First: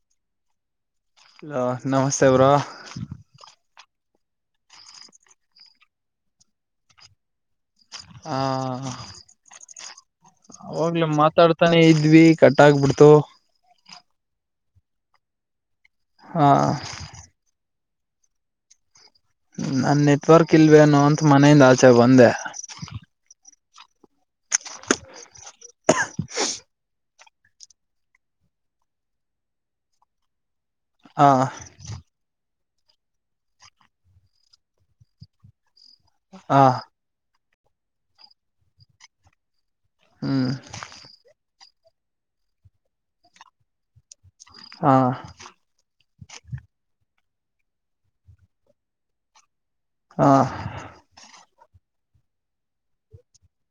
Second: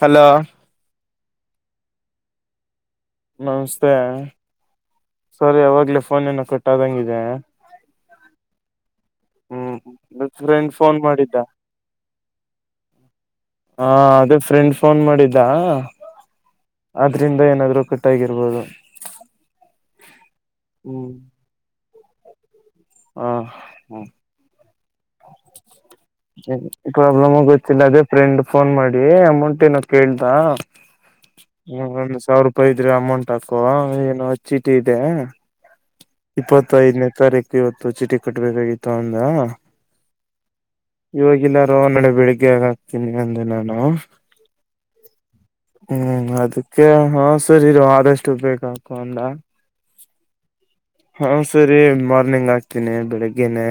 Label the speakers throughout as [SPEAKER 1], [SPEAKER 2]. [SPEAKER 1] Hello
[SPEAKER 2] ಹಲ ನಮಸ್ತೆ bro
[SPEAKER 1] ನಮಸ್ತೆೇ ಸರ್ ಯಾವಾಗ್ಲೇ ಫೋನ್ ಏನ ಕಟ್ಟಾದಂಗಿದೆ.
[SPEAKER 2] ಹಾ.
[SPEAKER 1] ಹ್ಮ್ ಫ್ರೆಂಡ್ ಫೋನ್
[SPEAKER 2] ಅವಾಗ್ಲ
[SPEAKER 1] ಮಾಡಿದ್ದ
[SPEAKER 2] ಮಾತಾಡ್ತಾನೆ ಇದ್ವಿ ಕಟ್ಟಾಗಬಿಡ್ತು.
[SPEAKER 1] ಹ ಅದೇ ಫ್ರೆಂಡ್ ಫೋನ್ ಮಾಡಿದ್ದ ಆದ್ರಿಂದ ಏನಾದ್ರು ಕಟ್ಟಾಗಿರ್ಬೋದು.
[SPEAKER 2] ನಾ ನೆಟ್ವರ್ಕ್ ಇಲ್ವೇನು ಅಂತ ಮನೆಯಿಂದ ಆಚೆ ಬಂದೆ.
[SPEAKER 1] ಹ್ಮ ಹ್ಮ.
[SPEAKER 2] [unintelligible]
[SPEAKER 1] ಪ್ರಾಬ್ಲಮ್ ಆ ಗೊತ್ತಿಲ್ಲ ಅದೇ ಫ್ರೆಂಡ್ ಫೋನ್ ಮಾಡಿ ಅಮೌಂಟ್ ಏನೋ ಕೇಳ್ದ.
[SPEAKER 2] ಹ
[SPEAKER 1] ಹ್ಮ ಒಂದು ಸಾವಿರೂ. ಪ್ಪ ಇದ್ರೆ ಅಮೌಂಟ್ ಹಾಕೋ ಏನು ಚೀಟಿ ಇದೆ.
[SPEAKER 2] ಹ
[SPEAKER 1] ಇಪ್ಪತ್ತೈದನೇ ತಾರೀಕು ಇವತ್ತು ಚೀಟಿ ಕಟ್ಬೇಕಾಗಿತ್ತು ಅಂದ
[SPEAKER 2] ಹ್ಮ್
[SPEAKER 1] [inaudible] ಇವವಾಗಿಲ್ಲಾರು ನಡೆ ಬೆಳಿಗ್ಗೆಯಗಾಕ್ತೀನಿ ಅಂದೆ ನಾನು
[SPEAKER 2] ಹಾ
[SPEAKER 1] ಹ್ಮ್ ಅದಕ್ಕೆ ಹ ಸರಿ ಇ ಆದಷ್ಟು ಬೇಕ ಆತ ಅಂದ
[SPEAKER 2] ಹಾ
[SPEAKER 1] ಹಾ ಸರಿ ಮಾರ್ನಿಂಗ್ ಆಗ್ತೀನಿ ಬೆಳಿಗ್ಗೆನೆ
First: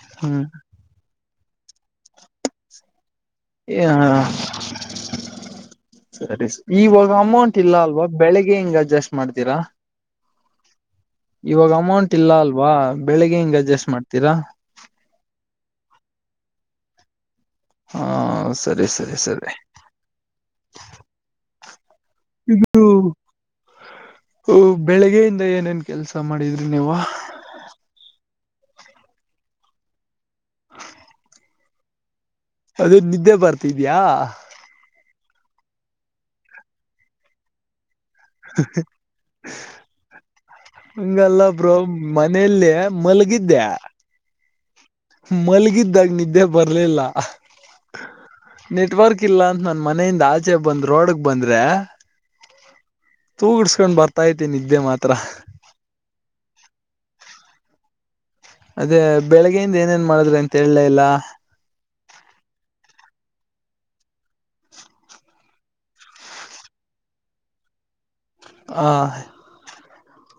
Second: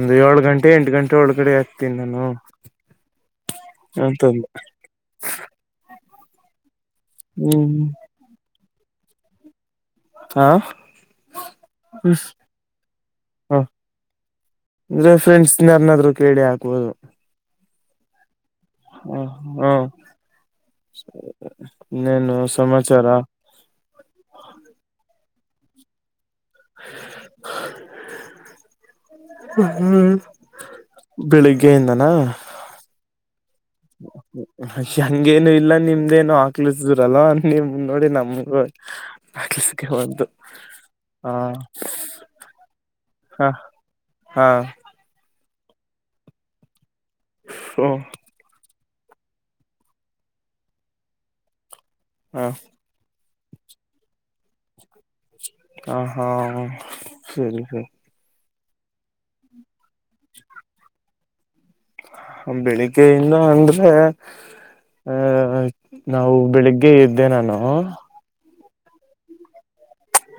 [SPEAKER 1] ಒಂದು ಏಳು
[SPEAKER 2] ಹ್ಮ್
[SPEAKER 1] ಗಂಟೆ ಎಂಟು ಗಂಟೆ ಒಳಗಡೆ ಆಗ್ತೀನಿ ನಾನು ಅಂತಂದ
[SPEAKER 2] ಸರಿ ಸ ಇವಾಗ ಅಮೌಂಟ್ ಇಲ್ಲ
[SPEAKER 1] ಹ್ಮ್
[SPEAKER 2] ಅಲ್ವಾ ಬೆಳಿಗ್ಗೆ ಹಿಂಗ್ ಅಡ್ಜಸ್ಟ್ ಮಾಡ್ತೀರಾ
[SPEAKER 1] ಹಾ
[SPEAKER 2] ಇವಾಗ ಅಮೌಂಟ್ ಇಲ್ಲ ಅಲ್ವಾ ಬೆಳಿಗ್ಗೆ ಹಿಂಗ ಅಡ್ಜಸ್ಟ್ ಮಾಡ್ತೀರಾ
[SPEAKER 1] ರ್ನಾದ್ರು ಕೇಳಿ ಹಾಕ್ಬುದು
[SPEAKER 2] ಹಾ ಸರಿ ಸರಿ ಸರಿ
[SPEAKER 1] ಹಾ ಇನ್ನೇನು
[SPEAKER 2] ಇದು
[SPEAKER 1] ಸಮಾಚಾರ
[SPEAKER 2] ಬೆಳಿಗ್ಗೆ ಎಲ್ಲ ಏನೇನ್ ಕೆಲ್ಸ ಮಾಡಿದ್ರಿ ನೀವ
[SPEAKER 1] ಹ್ಮ್ ಬೆಳಿಗ್ಗೆಯಿಂದನ
[SPEAKER 2] ಅದು ನಿದ್ದೆ ಬರ್ತಿದ್ಯಾ
[SPEAKER 1] ಹಂಗೇನು ಇಲ್ಲ ನಿಮ್ದೇನು ಹಾಕ್ಲಿಸಿದ್ರಲ್ ನಿಮ ನೋಡಿ ನಮಗೂ ದಾಸಕ್ಕೆ ಒಂದು
[SPEAKER 2] ಹಂಗಲ್ಲ ಬ್ರೋ ಮನೇಲ್ಲ
[SPEAKER 1] ಹ
[SPEAKER 2] ಮಲಗಿದ್ದೆ
[SPEAKER 1] ಹಾ
[SPEAKER 2] ಮಲಗಿದ್ದಾಗ ನಿದ್ದೆ ಬರ್ಲಿಲ್ಲ
[SPEAKER 1] ಹ್ಮ [inaudible]
[SPEAKER 2] ನೆಟ್ವರ್ಕ್ ಇಲ್ಲ ಅಂತ ನನ್ ಮನೆಯಿಂದ ಆಚೆ ಬಂದ್ ರೋಡ್ಕ್ ಬಂದ್ರೆ
[SPEAKER 1] ಹಾ
[SPEAKER 2] ತೂಗಡ್ಸ್ಕೊಂಡ್ ಬರ್ತ ಐತಿ ನಿದ್ದೆ ಮಾತ್ರ
[SPEAKER 1] ಹ ಹಾ ಸರಿ ಸರಿ
[SPEAKER 2] ಅದೇ ಬೆಳಿಗ್ಗೆಯಿಂದ ಏನೇನ್ ಮಾಡಿದ್ರ ಅಂತ ಹೇಳಲೇ ಇಲ್ಲ
[SPEAKER 1] ಬೆಳಿಗ್ಗೆಯಿಂದ ಅಂದ್ರೆ ಅಹ ನಾವು ಬೆಳಿಗ್ಗೆ ಇದ್ದೆ ನಾನು
[SPEAKER 2] ಹ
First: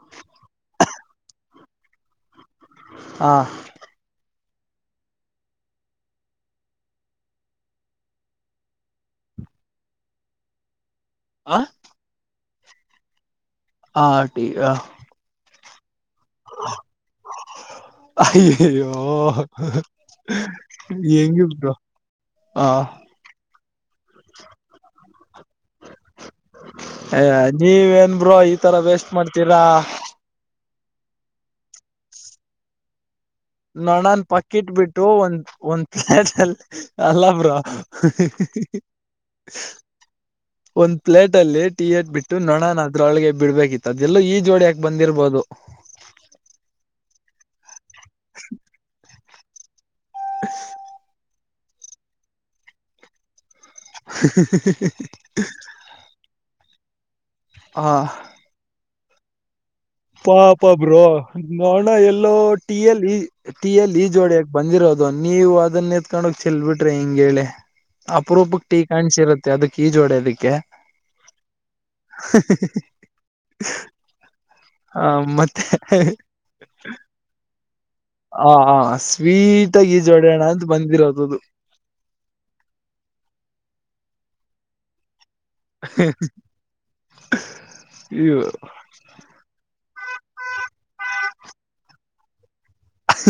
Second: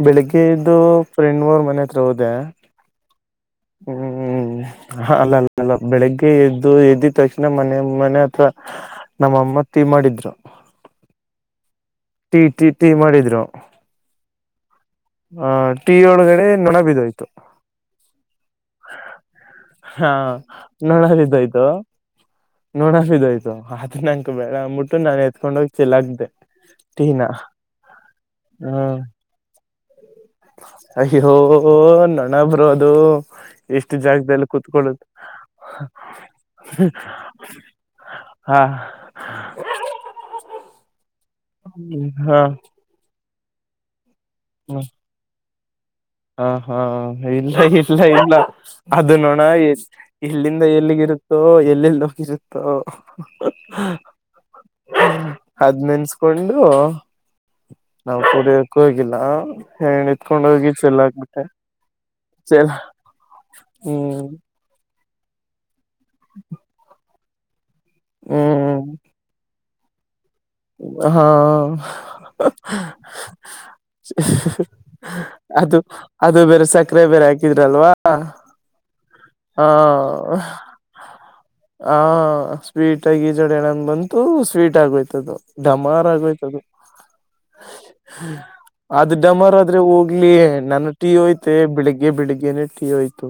[SPEAKER 1] ಬೆಳಿಗ್ಗೆದು ಫ್ರೆಂಡ್ ಮೂರ್ ಮನೆ ಹತ್ರ ಹೋದೆ
[SPEAKER 2] ಹಾ [inaudible]
[SPEAKER 1] ಹ್ಮ್್ಮ [inaudible] ಹ ಅಲ್ಲ ಅ ಅಲ್ಲ ಬೆಳಿಗ್ಗೆ ಎದ್ದು ಎದ್ದದ್ ತಕ್ಷಣ ಮನೆ ಮನೆ ಅಥವಾ ನಮ್ಮ ಮತ್ತೆ ಮಾಡಿದ್ರು
[SPEAKER 2] ಆ
[SPEAKER 1] ಟೀ ಟೀ ಟೀ ಮಾಡಿದ್ರು
[SPEAKER 2] ಹಾ ಟೀ ಆ
[SPEAKER 1] ಟಿ ಒಳಗಡೆ ನೊಣ ಬಿದೋಯ್ತು
[SPEAKER 2] ಅಯ್ಯಯ್ಯೋ
[SPEAKER 1] ಹಾ ನೊಣ
[SPEAKER 2] ಎಂಗಿ
[SPEAKER 1] ಬಿದ್ದೋಯ್ತು
[SPEAKER 2] ಬಿಟಾ
[SPEAKER 1] ನೊಣ ಬಿದಾಯ್ತು ಆದ ನಂಕ ಬೇ ಅಂದ್ಬಿಟ್ಟು ನಾನನ್ ಎತ್ಕೊಂಡೋಗಿ ಚಲ್ಲಾಕ್ದೆ
[SPEAKER 2] ಅಯ ನೀವೇನ್ಬ್ರೋ ಈ ತರ ವೇಸ್ಟ್ ಮಾಡ್ತೀರಾ [inaudible]
[SPEAKER 1] ಅಯ್ಯ್ಯೋ ನಣ ಬರೋದು ಎಷ್ಟು
[SPEAKER 2] ನೊಣನ್
[SPEAKER 1] ಜಾಗದಲ್ಲಿ
[SPEAKER 2] ಪಕ್ಕಿಟ್
[SPEAKER 1] ಕುೂತ್ಕೊಳ್ಳ
[SPEAKER 2] ಬಿಟ್ಟು ಒಂದ್ ಒಂದ್ ಪ್ಲೇಟ್ಲ್ಲಿ ಅಲ್ಲ ಬ್ರ ಇ ಇ
[SPEAKER 1] ಹಾ
[SPEAKER 2] ಇ ಈ ಒಂದು [inaudible] ಪ್ಲೇಟ್ ಅಲ್ಲಿ ಟಿ ಎಟ್ಬಟ್ಟ
[SPEAKER 1] ಹಾ
[SPEAKER 2] ನೋಣ ಅದ್ರೊಳಗೆ ಬಿಡ್ಬೇಕಿತ್ತು ಅದೆಲ್ಲೋ ಈ ಜೋಡಿಯಾಕೆ ಬಂದಿರಬೋದು
[SPEAKER 1] ಹಾ ಹಾ ಇಲ್ಲ ಇಲ್ಲ ಇಲ್ಲ ಅದು ನೋಣ ಇಲ್ಲಿಂದ ಎಲ್ಲಿಗಿರುತ್ತ ಎಲ್ಲೆಲ್ಲಿ ಹೋಗಿರುತ್ತೋ ಅದ್ ನೆನ್ಸ್ಕೊಂಡು
[SPEAKER 2] ಹ
[SPEAKER 1] ನಾವ್ ಕುಡ್ಯಕ್ಕೋಗಿಲ್ಲ ಏತ್ಕೊಂಡ ಹೋಗಿ ಚೆಲ್
[SPEAKER 2] ಬ್ರೊ
[SPEAKER 1] ಹಾಕ್ಬಿಟ್ಟೆ
[SPEAKER 2] ನೋಣ ಎಲ್ಲೋ
[SPEAKER 1] ಚೆಲ್
[SPEAKER 2] ಟಿ ಯಲ್ಲಿ ಟೀ ಯಲ್ಲಿ
[SPEAKER 1] ಹ್ಮ್
[SPEAKER 2] ಈಜೋಡಿಯಕ ಬಂದಿರ ದು ನೀವು ಅದನ್ನ ಎತ್ಕೊಂಡೋಗ್ ತಿನ್ಬಿಟ್ಟ್ರೆ ಹಿಂಗೇಳಿ ಅಪರೂಪಕ್ ಟೀ
[SPEAKER 1] ಹ್ಮ್
[SPEAKER 2] ಕಾಣ್ಸಿರತ್ತೆ ಅದಕ್ಕೆ ಈ ಜೋಡೆದ
[SPEAKER 1] ಹಾ
[SPEAKER 2] ಆ
[SPEAKER 1] [inaudible]
[SPEAKER 2] ಮತ್ತೆ
[SPEAKER 1] ಅದು ಅದು ಬೇರೆ ಸಕ್ಕರೆ ಬೇರೆ ಹಾಕಿ
[SPEAKER 2] ಹ ಹ
[SPEAKER 1] ಹಾ ಹ ಹಾ ಹ ಸ್ವೀಟ್ ಆಗಿ ಈಜಡಣ ಬಂತೂ ಸ್ವೀಟ್ ಆಗೋಯ್ತದು ಡಮಾರ್ ಆಗೋಯ್ತದು ಅದು ಡಮರ್ ಆದ್ರೆ ಹೋಗ್ಲಿ ನನ್ನ ಟಿ ಓಯ್ತೆ ಬೆಳಿಗ ಗೆ ಬಿಳಗ್ಗೆನೆ ಟೀ ಹೋಯ್ತು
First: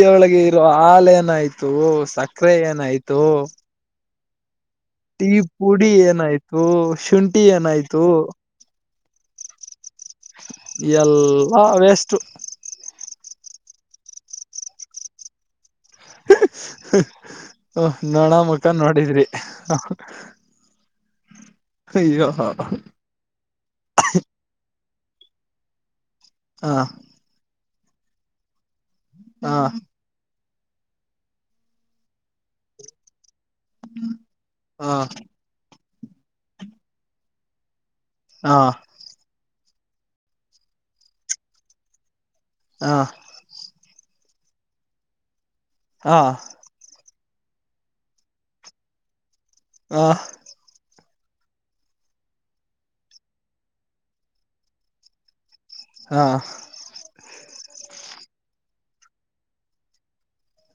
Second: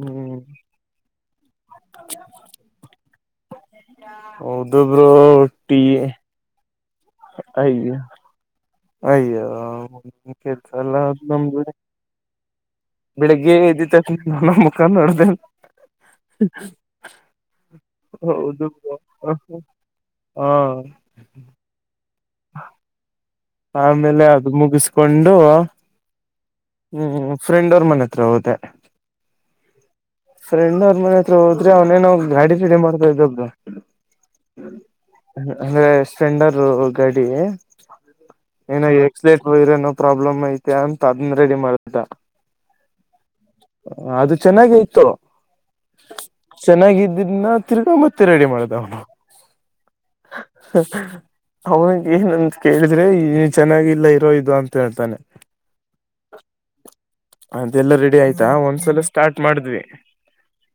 [SPEAKER 1] ಹ್ಮ್
[SPEAKER 2] ಇರೋ ಹಾಲ ಏನಾಯ್ತು ಸಕ್ಕರೆ ಏನಾಯ್ತು
[SPEAKER 1] ಹೌದು ಬ್ರೋ
[SPEAKER 2] ಟೀ
[SPEAKER 1] ಟೀ
[SPEAKER 2] ಪುಡಿ ಏನಾಯ್ತು ಶುಂಠಿ ಏನಾಯ್ತು
[SPEAKER 1] ಅಯ್ಯಲ್ಲ
[SPEAKER 2] ಎಲ್ಲಾ
[SPEAKER 1] ನಮ್ದ ಬಿ
[SPEAKER 2] ವೇಸ್ಟ್
[SPEAKER 1] ಬೆಳಿಗ್ಗೆ ಎದ್ದಿತ್ತಕ್ಷಣ ನನ್ನ ಮುಖಾ ನೋಡ್ದೇ
[SPEAKER 2] ಹ ಹ [unintelligible] ಹ ನೋಣ
[SPEAKER 1] ಹೌದು
[SPEAKER 2] ಮುಖಾನ್
[SPEAKER 1] ಬ್ರೋ
[SPEAKER 2] ನೋಡಿದ್ರಿ ಹ ಹ ಅಯ್ಯೊ ಹಾ
[SPEAKER 1] ಆಮೇಲೆ ಅದು ಮುಗಿಸ್ಕೊಂಡು
[SPEAKER 2] ಹ
[SPEAKER 1] ಹ್ಮ ಫ್ರೆಂಡ್ ತಮ್ಮನೆ ಹತ್ರ ಓದೆ
[SPEAKER 2] ಹಾ
[SPEAKER 1] ಫ್ರೆಂಡ್ ಅವ್ರ ಮನೆ ಹತ್ರ ಹದ್ರೆ ಅವನೇನ ಗಾಡಿ ರೀಡಿ ಮಾಡ್ತ ಇದ್ದು
[SPEAKER 2] ಹ ಹ
[SPEAKER 1] ಅಂದ್ರೆ ಸ್ಪ್ಲೆಂಡರ್ ಗಾಡಿ ಏನೋ ಎಕ್ಸ್ಲೆಟ್ ವರ ನೋ ಪ್ರಾಬ್ಲಮ್ ಐತೆ ಅಂತ ಅದನ್ ರೆಡಿ ಮಾಡ್ದ
[SPEAKER 2] ಹಾ
[SPEAKER 1] ಅದು ಚೆನ್ನಾಗೆ ಇತು
[SPEAKER 2] ಹಾ
[SPEAKER 1] ಇದನ್ನ ತಿರ್ಗೊ ಮತ್ತೆ ರೆಡಿ ಮಾಡುದ ಅವನು
[SPEAKER 2] ಹ
[SPEAKER 1] ಅವನಿಗೆ ಏನಂತ ಕೇಳಿದ್ರೆ ಚೆನ್ನಾಗಿಲ್ಲ ಇರೋ ಇದು ಅಂತ ಹೇಳ್ತಾನೆ
[SPEAKER 2] ಹ
[SPEAKER 1] ಅದೆಲ್ಲ ರೆಡಿ ಆಯ್ತಾ ಒಂದ್ಸಲ ಸ್ಟಾರ್ಟ್ ಮಾಡಿದ್ವಿ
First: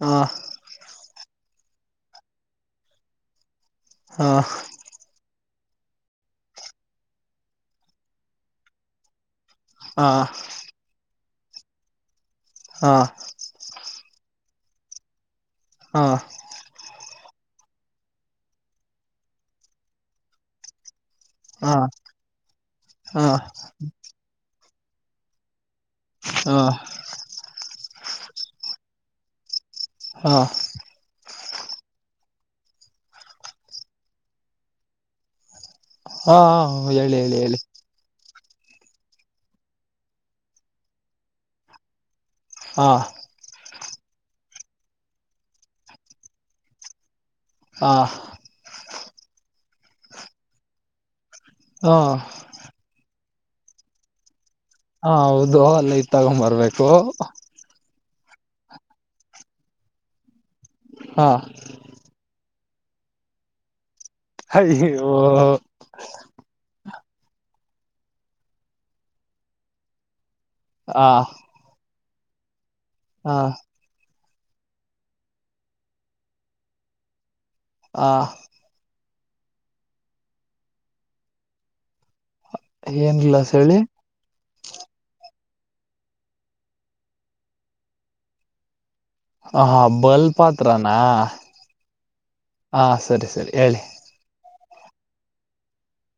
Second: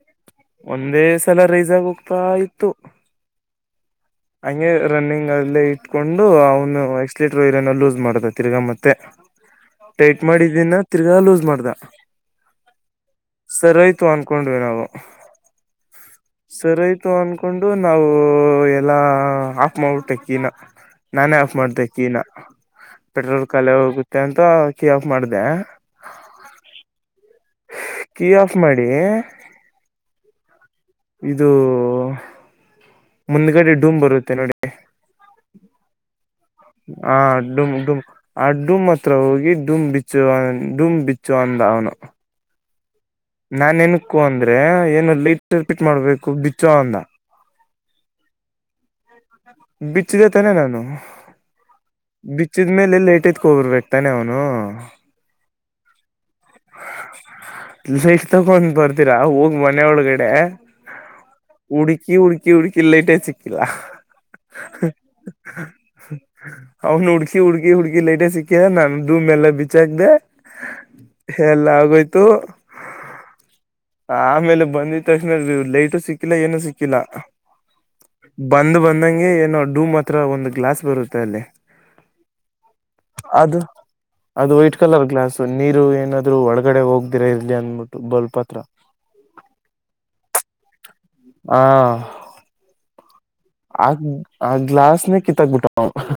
[SPEAKER 2] ಹ
[SPEAKER 1] ಒಂದೇ ಸಲ ರೈಸ್ ಆಗ ಹೋಗ್ತಾ ಇತ್ತು
[SPEAKER 2] ಹ ಹ
[SPEAKER 1] ಹಂಗೆ ರನ್ನಿಂಗ್ ಅಲ್ಲೇ ಇತಾ ಕತ್ಕೊಂಡು ಅವನು ಎಕ್ಸ್ಲೀಟರ್ ವಯರ್ ಲೂಸ್ ಮಾಡತ ತಿರ್ಗಾ ಮತ್ತೆ ಟೈಟ್ ಮಾಡಿದ್ದಿನ ತಿರ್ಗಾ ಲೂಸ್ ಮಾಡ್ದ
[SPEAKER 2] ಹ
[SPEAKER 1] ಸರಿ ಆಯ್ತು ಅನ್ ಕೊಂಡವಿ ನಾವು ಸರಿಯ್ತು ಅನ್ಕೊಂಡ ಕೊಂಡು ನಾವು ಎಲ್ಲಾ ಆಪ್ ಮಾಡಟ್ಟಕಿನ ನ
[SPEAKER 2] ಹ
[SPEAKER 1] ಮಾಡ್ದ ಕೀ ನ
[SPEAKER 2] ಹ ಹ
[SPEAKER 1] ಪೆಟ್ರೋಲ್ ಖಾಲಿ ಹೋಗುತ್ತೆ ಅಂತ ಕೀ ಆಫ್ ಮಾಡ್ದೆ
[SPEAKER 2] ಹಾ
[SPEAKER 1] ಕೀ ಆಫ್ ಮಾಡಿ
[SPEAKER 2] ಹಾ
[SPEAKER 1] ಇದು ಮುಂದಗಡೆ ಡೂಮ್ ಬರುತ್ತೆ ನೋಡಿ
[SPEAKER 2] ಹಾ
[SPEAKER 1] ಹಾ
[SPEAKER 2] ಹೇಳಿ ಹೇಳಿ ಹೇಳಿ
[SPEAKER 1] ಡೂಮ್ ಡೂಮ್ ಆ ಡುಮ್ ಹತ್ರ ಹೋಗಿ ಡಮ್ ಬಿಚ್ಚು ಡುಮ್ ಬಿಚ್ಚು ಅಂದ ಅವನು
[SPEAKER 2] ಹಾ
[SPEAKER 1] ನಾ ಏನಕ್ಕು ಅಂದ್ರೆ ಏನು ಲೈಟ್ ರಿಪಿಟ್ ಮಾಡ್ಬೇಕು ಬಿಚ್ಚೋ ಅಂದ
[SPEAKER 2] ಹಾ
[SPEAKER 1] ಬಿಚ್ಚಿದೆ ತಾನೇ ನಾನು
[SPEAKER 2] ಹ ಹ
[SPEAKER 1] ಬಿಚ್ಚಿದ್ಮೇಲೆ ಲೇಟ್ ತ್ಕ ಹೋಗರ್ಬೇಕಕ್ತಾನೆ ಅವನು
[SPEAKER 2] ಹಾ ಹೌದು ಅಲ್ಲ ಇ ತಗೊಂಬರ್ಬೇಕು
[SPEAKER 1] ಲೈಟ್ ತಗೊಂಡ್ ಬರ್ದಿರಾ ಹೋಗ್ ಮನೆ ಒಳಗಡೆ
[SPEAKER 2] ಹಾ
[SPEAKER 1] ಹುಡ್ಕಿ ಹುಡ್ಕಿ ಚಿ ಹುಡುಕಿಲ್ಲ ಇಟೆ ಚಿಕ್ಕಿಲ್ಲಾ
[SPEAKER 2] ಹ ಓ
[SPEAKER 1] ಅವ್ನು ಹುಡ್ಕಿ ಹುಡ್ಕಿ ಹುಡ್ಕಿ ಲೈಟೇ ಸಿಕ್ಕ್ಯ ನಾನ ದು ಮೆಲ್ಲ ಬಿಚ್ಚಾಕ್್ದ ಎಲ್ಲ ಆಗಿಯೋಯ್ತು
[SPEAKER 2] ಹಾ
[SPEAKER 1] ಆಮೇಲೆ ಬಂದಿದ ತಕ್ಷಣ ಲೇಟು ಸಿಕ್ಕಿಲ್ಲ ಏನು ಸಿಕ್ಕಿಲ್ಲ
[SPEAKER 2] ಆ
[SPEAKER 1] ಬಂದ ಬಂದಂಗೆ ಏನೋ ಡೂ ಮಾತ್ರ ಒಂದು ಗ್ಲಾಸ್ ಬರುತ್ತೆ ಅಲ್ಲಿ
[SPEAKER 2] ಏನ್ಲಸ್
[SPEAKER 1] ಅದು
[SPEAKER 2] ಹೇಳಿ
[SPEAKER 1] ಅದು ವೈಟ್ ಕಲರ್ ಗ್ಲಾಸ್ ನೀರು ಏನಾದ್ರು ಒಳಗಡೆ ಹೋಗ್ದಿರಾ ಇರ್ಲಿ ಅಂದ್ಬಿಟ್ಟು ಬೋಲ್ಪತ್ರ
[SPEAKER 2] ಹ ಬಾಲ್ ಆತ್ರಾನ
[SPEAKER 1] ಆ
[SPEAKER 2] ಹ ಸರಿ ಸರಿ ಹೇಳಿ
[SPEAKER 1] ಆ ಆ ಗ್ಲಾಸ್ನೆ ಕಿಂತಕ್ ಬಿಟ್ಟಪ್ಪ ಅವ್ನ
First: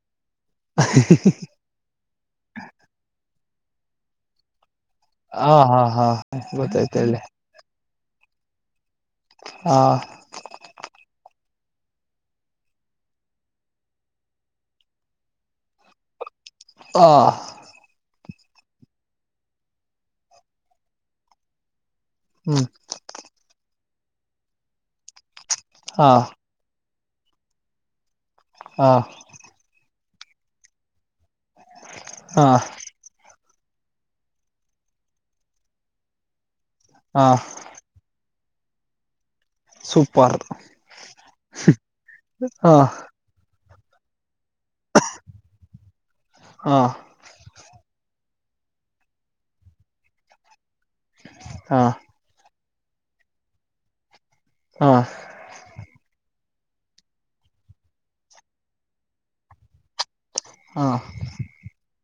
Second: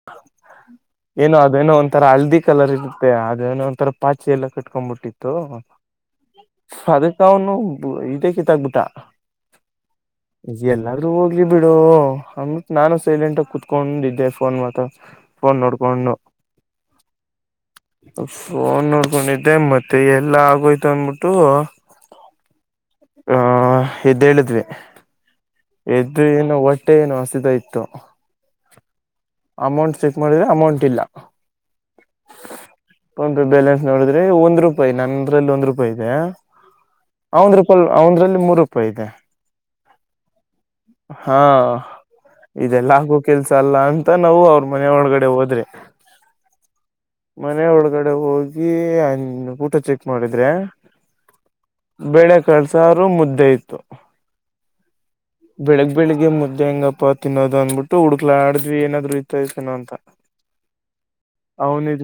[SPEAKER 1] ಏನೋ ಅದೇನೋ ಒಂಥರ ಹಲ್ದಿ ಕಲರ್ ಇರುತ್ತೆ ಅದೇನೋ ಒಂಥರ ಪಾಚಿ ಎಲ್ಲ ಕಟ್ಟೆ ಇಟ್ಕೊ್ಬಿಟ್ಟಿತ್ತು
[SPEAKER 2] ಹಾ ಹಾ ಹಾ ಗೊತ್ತಾಯ್ತ ಹೇಳಿ
[SPEAKER 1] ಅದಕ್ಕ ಅವನು ಇದೇ ಕೀತ್ತಾಗಬಿಟ್ಟ
[SPEAKER 2] ಹ
[SPEAKER 1] ಎಲ್ಲಾರೂ ಹೋಗ್ಲಿ ಬಿಡು ಹೌದ ನಾನು ಸೈಲೆಂಟ ಕುೂತ್ಕೊಂಡಿದ್ದೆ ಫೋನ್ ಮಾತ್ರ ಫೋನ್ ನೋಡ್ಕೊಂಡು
[SPEAKER 2] ಹ
[SPEAKER 1] ಫೋನ್ ನೋಡ್ಕೊಂಡಿದ್ದೆ ಮತ್ತೆ ಎಲ್ಲ ಆಗೋಯ್ತು ಅಂದ್ಬಿಟ್ಟು
[SPEAKER 2] ಹ
[SPEAKER 1] ಆ ಎದ್ದೇಳಿದ್ವಿ
[SPEAKER 2] ಹಾ
[SPEAKER 1] ಎದು ಏನೋ ಹೊಟ್ಟೆ ಏನು ಹಸಿತಾ ಇತ್ತು
[SPEAKER 2] ಹಾ
[SPEAKER 1] ಅಮೌಂಟ್ ಚೆಕ್ ಮಾಡಿದ್ರೆ ಅಮೌಂಟ್ ಇಲ್ಲ
[SPEAKER 2] ಹಾ
[SPEAKER 1] ಫೋನ್ ಬ್ಯಾಲೆನ್ಸ್ ನೋಡ್ರೆ ಒಂದ್ರು ರೂಪಾಯಿ ನಂದ್ರಲ್ಲಿ ಒಂದ್ ರೂಪಾಯಿ ಇದೆ
[SPEAKER 2] ಹಾ
[SPEAKER 1] ಅವಂದ್ ರೂಪಾಯಲ್ ಅವಂದ್ರಲ್ಲಿ ಮೂರು ರೂಪಾಯಿ ಐತ್ತೆ
[SPEAKER 2] ಸೂಪರ್
[SPEAKER 1] ಹಾ
[SPEAKER 2] ಹಾ
[SPEAKER 1] ಇದೆಲ್ಲಗೂ ಕೆಲ್ಸ ಅಲ್ಲ ಅ ತ್ತ ನಾವು ಅವರು ಮನೆ ಒಳಗಡೆ ಹೋದ್ರೆ
[SPEAKER 2] ಹಾ
[SPEAKER 1] ಮನೆ ಒಳಗಡೆ ಹೋಗಿ ಊಟ ಚೆಕ್ ಮಾಡಿದ್ರೆ
[SPEAKER 2] ಹಾ
[SPEAKER 1] ಬೇಳೆ ಕಳ್ಸ್ರರು ಮುದ್ದೆ ಇತು
[SPEAKER 2] ಹಾ
[SPEAKER 1] ಬೆಳಗ್ ಬೆಳಿಗ್ಗೆ ಮುದ್ದೆ ಹೆಂಗಪ್ಪಾ ತಿನ್ನೋದು ಅಂದ್ಬಿಟ್ಟು ಹುಡ್ಕ್ಲ ಆಡಿದ್ವಿ ಏನಾದ್ರು ಇರ್ ಸನೋ ಅಂತ
[SPEAKER 2] ಹಾ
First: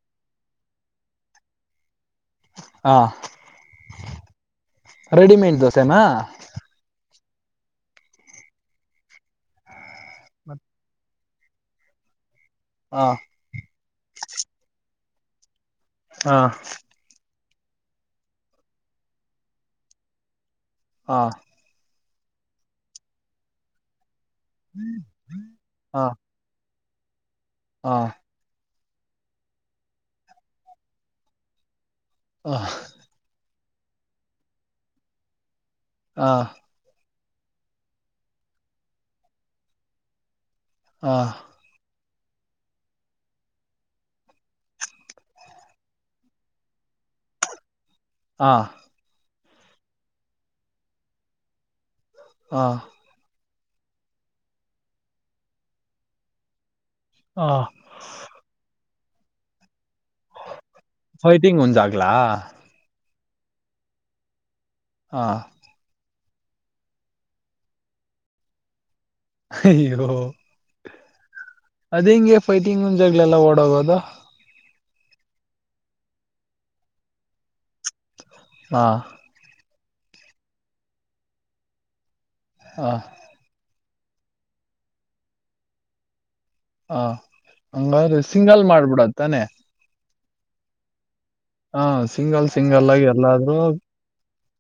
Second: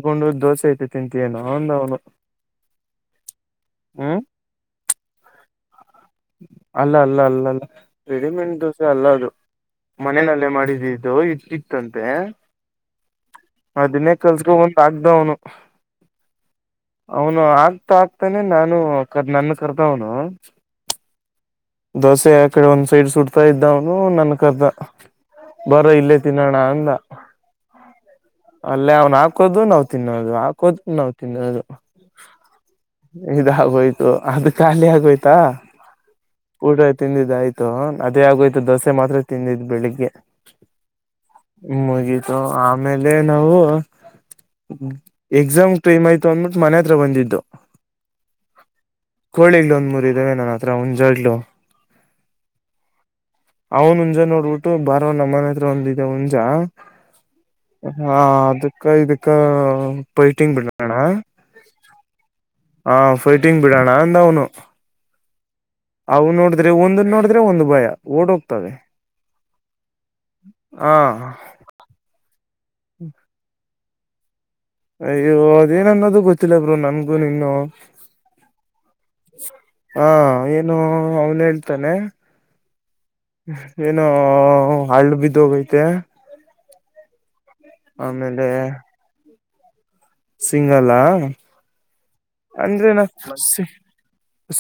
[SPEAKER 1] ಕಕೊಂಡು ದೋಸೆ ಐತೆ ತಿಂತ ಏನು ಅವಂದ ಅವ್ನು
[SPEAKER 2] ಹಾ ರೆಡಿಮೇಡ್ ಧೋಸೆನಾ
[SPEAKER 1] ಅಲ್ಲ ಅಲ್ಲ ಅಲ್ಲ ರೆಡಿಮೇಡ್ ದೋಸೆ ಅಲ್ಲ ಅದು ಮನಲ್ಲೇ ಮಾಡಿದ್ದು ಇತ್ತಂತೆ
[SPEAKER 2] ಹಾ
[SPEAKER 1] ಅದನ್ನೇ ಕಲ್ಸ ಒಂದ ಆಗ್ದವನು
[SPEAKER 2] ಹಾ
[SPEAKER 1] ಆಗ್ತಾ ಆಗ್ತಾನೆ ನಾನು ಕ ನನ್ನ ಕರ್ದವನು
[SPEAKER 2] ಹಾ
[SPEAKER 1] ದೋಸೆ ಆಕಡೆ ಒಂದ್ ಸೈಡ್ ಸುಡ್ತಾ ಇದ್ದವನು ನನ್ ದ ಬರೋ
[SPEAKER 2] ಹಾ
[SPEAKER 1] ಇಲ್ಲೇ ತಿನ್ನೋಣ ಅಂದ
[SPEAKER 2] ಹಾ
[SPEAKER 1] ಅಲ್ಲೇ ಅವ್ನ್ ಹಾಕೋದು ನಾವ್ ತಿನ್ನೋದು ಹಾಕೋದು ನಾವ್ ತಿನ್ನೋದು
[SPEAKER 2] ಹಾ
[SPEAKER 1] ಆೋಯ್ತು ಅದು ಖಾಲಿ ಆಗೋಯ್ತಾ
[SPEAKER 2] ಹಾ
[SPEAKER 1] ತಿಂದಿದ್ದಾಯ್ತು ಅದೇ ಆಗೋಯ್ತು ದೋಸೆ ಮಾತ್ರ ತಿಂದಿದ್ ಬೆಳಿಗ್ಗೆ
[SPEAKER 2] ಹಾ
[SPEAKER 1] ಮುಗಿತು ಆಮೇಲೆ ನಾವು ಎಕ್ಸಾಮ್ ಟೈಮ್ ಆಯ್ತು ಅಂದಬಿಟ್ಟು ಮನೆ ಹತ್ರ ಬಂದಿದ್ದು
[SPEAKER 2] ಹಾ
[SPEAKER 1] ಕೋಳಿ ಒಂದ್ ಮೂರು ಇದಾವೆ ನನ್ನ ಹತ್ರ ಒಂದ್ ಜಾಲು
[SPEAKER 2] ಹಾ
[SPEAKER 1] ಅವನ್ ಉಂಜಾ ನೋಡ್ಬಿಟ್ಟು ಬಾರವ ನಮ್ಮ ಮನೆ ಹತ್ರ ಒಂದಿದೆ ಹಂಜಾ
[SPEAKER 2] ಹಾ
[SPEAKER 1] ಹಾ ಅದಕ್ಕ ಇದಕ್ಕ ಪೈಟಿಂಗ ಬಿಡ
[SPEAKER 2] ಫೈಟಿಂಗ್ ಉಂಜಾಗಲಾ
[SPEAKER 1] ಹ ಫೈಟಿಂಗ್ ಬಿಡೋಣ ಅಂತ ಅವನು
[SPEAKER 2] ಹಾ
[SPEAKER 1] ಅವು ನೋಡಿದ್ರೆ ಒಂದ ನೋಡಿದ್ರೆ ಒಂದು ಭಯ ಓಡೋಗ್ತವೆ
[SPEAKER 2] ಹೋ
[SPEAKER 1] ಹಾ
[SPEAKER 2] ಅದ್ ಹೆಂಗೆ ಫೈಟಿಂಗ್ ಒಂ ಜಾಗಗಳಲ್ಲ ಓಡೋಗೋದ
[SPEAKER 1] ಅಯ್ಯೋ ಅದೇನನ್ನೋದು ಗೊತ್ತಿಲ್ಲ ಬ್ರರು ನನ್ಗೂ ನಿನು
[SPEAKER 2] ಹಾ
[SPEAKER 1] ಹಾ ಏನು ಅವನು ಹೇಳ್ತಾನೆ
[SPEAKER 2] ಹ
[SPEAKER 1] ಏನೋ ಹಳ್ಳು ಬಿದ್ದ ಹೋಗೈತೆ
[SPEAKER 2] ಹ ಹಂಗಾದ್ರೆ ಸಿಂಗಲ್ ಮಾಡ್ಬಿಡತ್ತಾನೆ
[SPEAKER 1] ಸಿಂಗಾಲಾ
[SPEAKER 2] ಹ ಸಿಂಗಲ್
[SPEAKER 1] ಅಂದ್ರೆ
[SPEAKER 2] ಸಿಂಗಲ್
[SPEAKER 1] ನ
[SPEAKER 2] ಆಗಿ ಎಲ್ಲಾದ್ರೂ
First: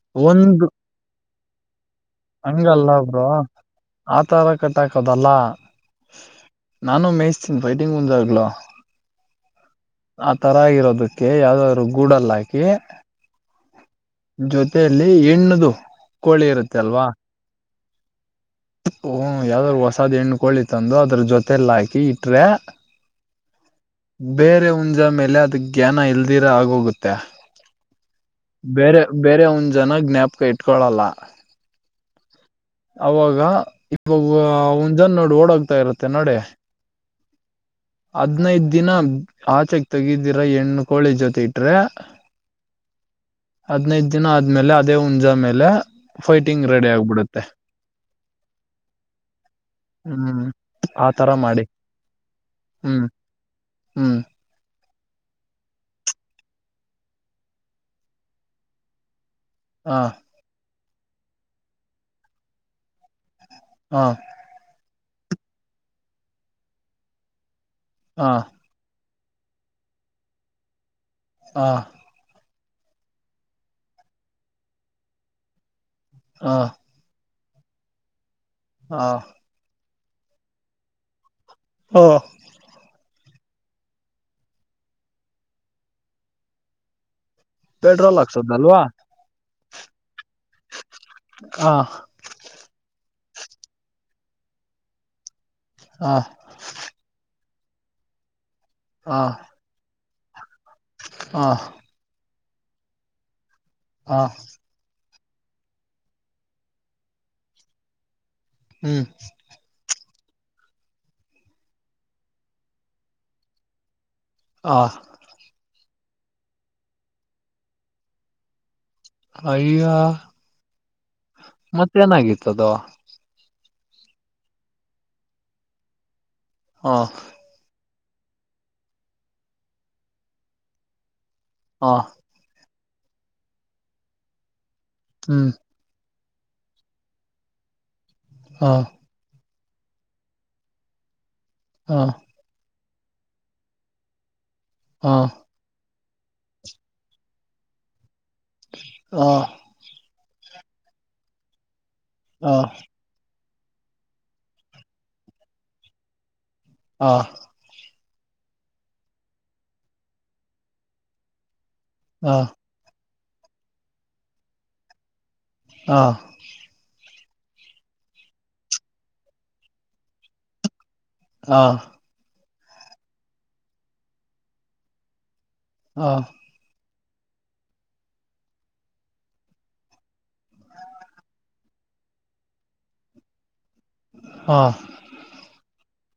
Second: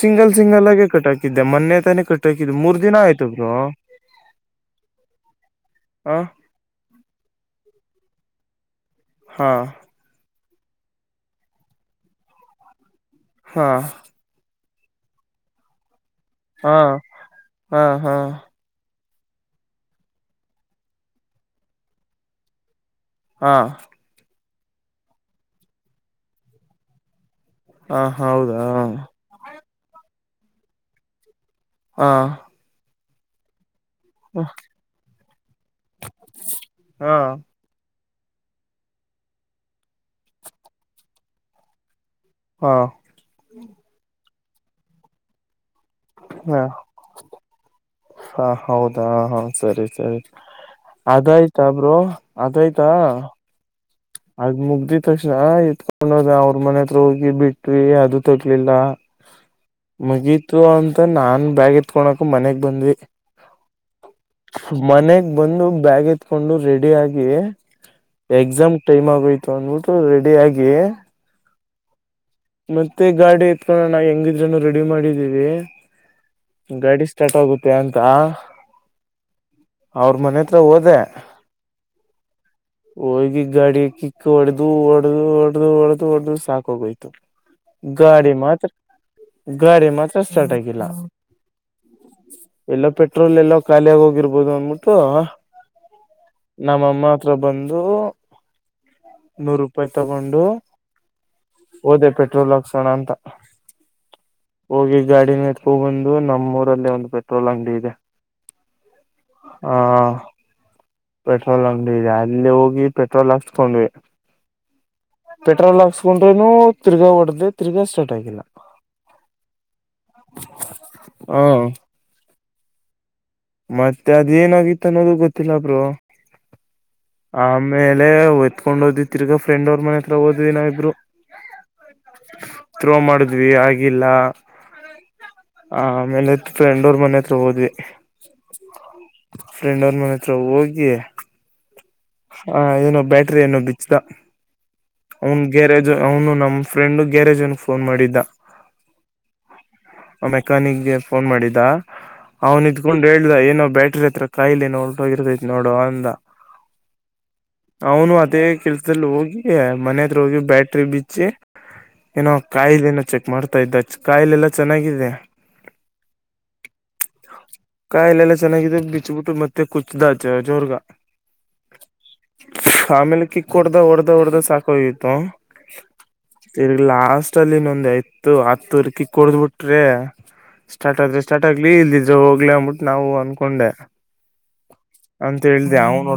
[SPEAKER 1] ಸಿಂಗಲ್
[SPEAKER 2] ಒಂದು
[SPEAKER 1] ಸಿಂಗಲ್ ಆಗೆ ಕಟಾಕ ದಮ್ಮನ್ನನೆ ತ ನೀ
[SPEAKER 2] ಹಂಗಲ್ಲ ಒಬ್ರು ಆ ತಾರ ಕಟ್ಟಾಕದಲ್ಲ
[SPEAKER 1] ಹ
[SPEAKER 2] ನಾನು ಮೇಯಿಸ್ತೀನಿ ಫೈಟಿಂಗ್ ಮುಂಜಾಗ್ಲ
[SPEAKER 1] ಹಾ
[SPEAKER 2] ಆ ತರ ಆಗಿರೋದಕ್ಕೆ ಯಾವ್ದಾದ್ರು ಗೂಡಲ್ಲ ಹಾಕಿ
[SPEAKER 1] ಹಾ
[SPEAKER 2] ಜೊತೆಯಲ್ಲಿ ಹೆಣ್ಣದು ಕೋಳಿ
[SPEAKER 1] ಹಾ
[SPEAKER 2] ಇರುತ್ತೆ ಅಲ್ವಾ
[SPEAKER 1] ಹಾ ಹಾ
[SPEAKER 2] ಹ ಯಾವ್ದಾರರು ಹೊಸಾದ್ ಎಣ್ಣು ಕೋಳಿ ತಂದು ಅದ್ರ ಜೊತೆಲ್ಲ ಹಾಕಿ ಇಟ್ರೆ
[SPEAKER 1] ಹಾಂ
[SPEAKER 2] ಬೇರೆ ಉಂಜ ಮೇಲೆ ಅದ ಜ್ಞಾನ ಇಲ್ದಿರ ಆಗೋಗುತ್ತೆ
[SPEAKER 1] ಹಾ ಹೌದಾ
[SPEAKER 2] ಬೇರೆ
[SPEAKER 1] ಹಾ
[SPEAKER 2] ಬೇರೆ ಒನ್ ಜನ ಜ್ಞಾಪಕ ಇಟ್ಕೊಳಲ್ಲ
[SPEAKER 1] ಹಾ
[SPEAKER 2] ಅವಾಗ ಇವಾಗ ಒಂದ್ ಜನ ನೋಡಿ ಓಡ್ತಾ ಇರತ್ತೆ ನಡೆ
[SPEAKER 1] ಹಾ
[SPEAKER 2] ಹದ್ನೈದ ದಿನ ಆಚೆಕ್ ತೆಗಿದ್ದಿರ ಹೆಣ್ಣ ಕೋಳಿ ಜೊತೆ ಇಟ್ರೆ
[SPEAKER 1] ಹಾ
[SPEAKER 2] ಹದ್ನೈದು ದಿನ ಆದ್ಮೇಲೆ ಅದೇ ಹುಂಜಾ ಮೇಲೆ ಫೈಟಿಂಗ್ ರೆಡಿ ಆಗ್ಬಿಡುತ್ತೆ
[SPEAKER 1] ಹಾ ಹೌದಾ ಹ ಸರಿ ಸರಿ
[SPEAKER 2] ಹ್ಮ್ ಆತರ ಮಾಡಿ
[SPEAKER 1] ಅದಾಯ್ತಬ್ರು ಅದಾಯ್ತ
[SPEAKER 2] ಹ್ಮ್ ಹ್ಮ್
[SPEAKER 1] [inaudible] ತಕ್ಷಣ ಎತ್ಕೊಂಡೋದ ಅವ್ರ ಮನೆ ಹತ್ರ ಹೋಗಿ ಬಿಟ್ವಿ ಅದು ತಗ್ಲಿಲ್ಲ
[SPEAKER 2] ಹ
[SPEAKER 1] ಮುಗೀತು ಅಂತ ನಾನ್ ಬ್ಯಾಗ್ ಎತ್ಕೊಕ ಮನೆಗ್ ಬಂದ್ವಿ
[SPEAKER 2] ಹಾ
[SPEAKER 1] ಮನೆಗ್ ಬಂದು ಬ್ಯಾಗ್ ಎತ್ಕೊಂಡು ರೆಡಿ ಆಗಿ
[SPEAKER 2] ಹ
[SPEAKER 1] ಎಕ್ಸಾಮ್ ಟೈಮ್ ಆಗ ನೋಟ ರೆಡಿ ಆಗಿ
[SPEAKER 2] ಹಾ
[SPEAKER 1] ಮತ್ತೆ ಗಾಡಿ ಎತ್ಕೊಂಡ ನಾ ಹೆಂಗಿದ್ರನು ರೆಡಿ ಮಾಡಿದ್ದೀವಿ ಗಾಡಿ ಸ್ಟಾರ್ಟ್ ಹೋಗುತ್ತೆ ಅಂತ
[SPEAKER 2] ಹಾ
[SPEAKER 1] ಅವ್ರ ಮನೆ ಹತ್ರ ಹೋದೆ
[SPEAKER 2] ಹಾ
[SPEAKER 1] ಹೋಗಿ ಗಾಡಿಯ ಕಿಕ್ ಹೊಡೆದು ಒಡೆ್ದ ಒಡ್ದ ಒಡೆ್ದ ಒಡದು ಸಾಕೋಗೋಯ್ತು
[SPEAKER 2] ಪೆಟ್ರೋಲ್
[SPEAKER 1] ಗಾಡಿ ಮಾತ್ರ
[SPEAKER 2] ಹಾಕ್ಸದಲ್ವಾ
[SPEAKER 1] ಗಾಡಿ ಮಾತ್ರ ಸ್ಟಾರ್ಟ್ ಆಗಿಲ್ಲ
[SPEAKER 2] ಹ
[SPEAKER 1] ಎಲ್ಲ ಪೆಟ್ಟ ಪೆಟ್ರೋಲ್ ಎಲ್ಲೋ ಖಾಲಿಯಾಗಿ ಹೋಗಿರ್ಬೋದು ಅನ್ಬಿಟ್ಟು
[SPEAKER 2] ಹ
[SPEAKER 1] ನಮ್ಮಮ್ಮ ಹತ್ರ ಬಂದು
[SPEAKER 2] ಹ
[SPEAKER 1] ನೂರು ರೂಪಾಯಿ ತಗೊಂಡು
[SPEAKER 2] ಹ
[SPEAKER 1] ಓದೆ ಪಟ್ಟ ಪೆಟ್ರೋಲ್ ಅಕ್ಷಣಅಂಥ
[SPEAKER 2] ಹಾ
[SPEAKER 1] ಗಾಡಿನ ತಂದು ನಮ್ ಊರಲ್ಲಿ ಒಂದು ಪೆಟ್ರೋಲ್ ಅಂಗಡಿ ಇದೆ
[SPEAKER 2] ಹ್ಮ್
[SPEAKER 1] ಆ ಪೆಟ್ರೋಲ್ ಅಂಗಡಿ ಇದೆ ಅಲ್ಲಿ ಹೋಗಿ ಪೆಟ್ರೋಲ್ ಹಚ್ಕೊಂಡ್ವಿ
[SPEAKER 2] ಹ
[SPEAKER 1] ಪೆಟ್ರೋಲ್ ಹಾಕ್ಸ್ಕೊಂಡ್ರೂನು ತಿರ್ಗಾ ಹೊಡ್ದೆ ತಿರ್ಗಾ ಸ್ಟಾರ್ಟ್ ಆಗಿಲ್ಲ
[SPEAKER 2] ಅಯ್ಯ
[SPEAKER 1] ಹ
[SPEAKER 2] ಮತ್ತೇನಾಗಿತ್ತುದ
[SPEAKER 1] ಮತ್ತೆ ಅದೇ ಏನಾಗಿತ್ತು ಅನ್ನೋದು ಗೊತ್ತಿಲ್ಲ ಬ್ರೋ
[SPEAKER 2] ಹ
[SPEAKER 1] ಆಮೇ ಅಲ್ಲಲೆ ಒದತ್ಕೊಂಡ್ಓದಿದ ತಿರ್ಗ ಫ್ರೆಂಡ್ಅವರ್ ಮನೆ ಹತ್ರ ಓದ್ ನಾವ ಇಬ್ರು
[SPEAKER 2] ಹಾ
[SPEAKER 1] ಥತ್ರೋ ಮಾಡಿದ್ವಿ ಆಗಿಲ್ಲ
[SPEAKER 2] ಹ್ಮ್
[SPEAKER 1] ಆ ಆಮೇಲೆ ಫ್ರೆಂಡ್ ಅವ್ರ ಮನೆ ಹತ್ರ ಹೋದ್ವಿ
[SPEAKER 2] ಹಾ
[SPEAKER 1] ಫ್ರೆಂಡ್ ಅವ್ರ ಮನೆ ಹತ್ರ ಹೋಗಿ
[SPEAKER 2] ಹ
[SPEAKER 1] ಹ ಏನೋ ಬ್ಯಾಟ್ರಿ ಏನು ಬಿಚ್ಚದ
[SPEAKER 2] ಹ ಹ
[SPEAKER 1] ಅವನ್ ಗ್ಯರಜ್ ಅವ್ನು ನಮ್ ಫ್ರೆಂಡ್ ಗ್ಯಾರೇಜ್ ಒನ್ ಫೋನ್ ಮಾಡಿದ್ದ
[SPEAKER 2] ಹಾ
[SPEAKER 1] ಮೆಕಾನಿಕ್ ಗೆ ಫೋನ್ ಮಾಡಿದ್ದ
[SPEAKER 2] ಹ ಹ
[SPEAKER 1] ಅವನ್ ನಿತ್ಕೊಂಡ್ ಹೇಳ್ದ ಏನ ಬ್ಯಾಟ್ರಿ ಹತ್ರ ಕಾಯಿಲಿ ನೋೋಗಿರ್ತೈತಿ ನೋಡು ಅಂದ
[SPEAKER 2] ಹಾ
[SPEAKER 1] ಅವನು ಅದೇ ಕೆಲ್ಸದಲ್ಲಿ ಹೋಗಿ ಮನೆ ಹತ್ರರ ಹೋಗಿ ಬ್ಯಾಟ್ರಿ ಬಿಚ್ಚಿ ಏನೋ ಕಾಯಿಲೆ ಏನೋ ಚೆಕ್ ಮಾಡ್ತಾ ಇದ್ದ ಕಾಯಿಲೆ ಎಲ್ಲಾ ಚೆನ್ನಾಗಿದೆ
[SPEAKER 2] ಹಾ
[SPEAKER 1] ಕಾಯಿಲೆಲ್ಲ ಚೆನ್ನಾಗಿದೆ ಬಿಚ್ಬಿಟ್ಟು ಮತ್ತೆ ಕುಚ್ಚ್ದಾಚ ಜೋರ್ಗ
[SPEAKER 2] ಹಾ
[SPEAKER 1] ಆಮೇಲೆ ಕಿಕ್ ಕೊಡ್ದ ಹೊಡ್ದ ಹೊಡ್ದ ಸಾಕೋಗತ್ತುು
[SPEAKER 2] ಹಾ
[SPEAKER 1] ಲಾಸ್ಟ್ ಅಲ್ಲಿ ಇನ್ನೊಂದ್ ಐತ್ತು ಹತ್ತುರಕಿ ಕುಡ್ದ್ ಬಿಟ್ರೆ ಸ್ಟಾರ್ಟ್ ಆದ್ರೆ ಸ್ಟಾರ್ಟ್ ಆಗ್ಲಿ ಇಲ್ದಿದ್ ಹೋಗ್ಲಿ ಅಂಬಬಿಟ್ಟು ನಾವು ಅನ್ಕೊಂಡೆ
[SPEAKER 2] ಹ ಹ
[SPEAKER 1] [inaudible] ಅಂತ ಹೇಳ್ದೆ ಅವನು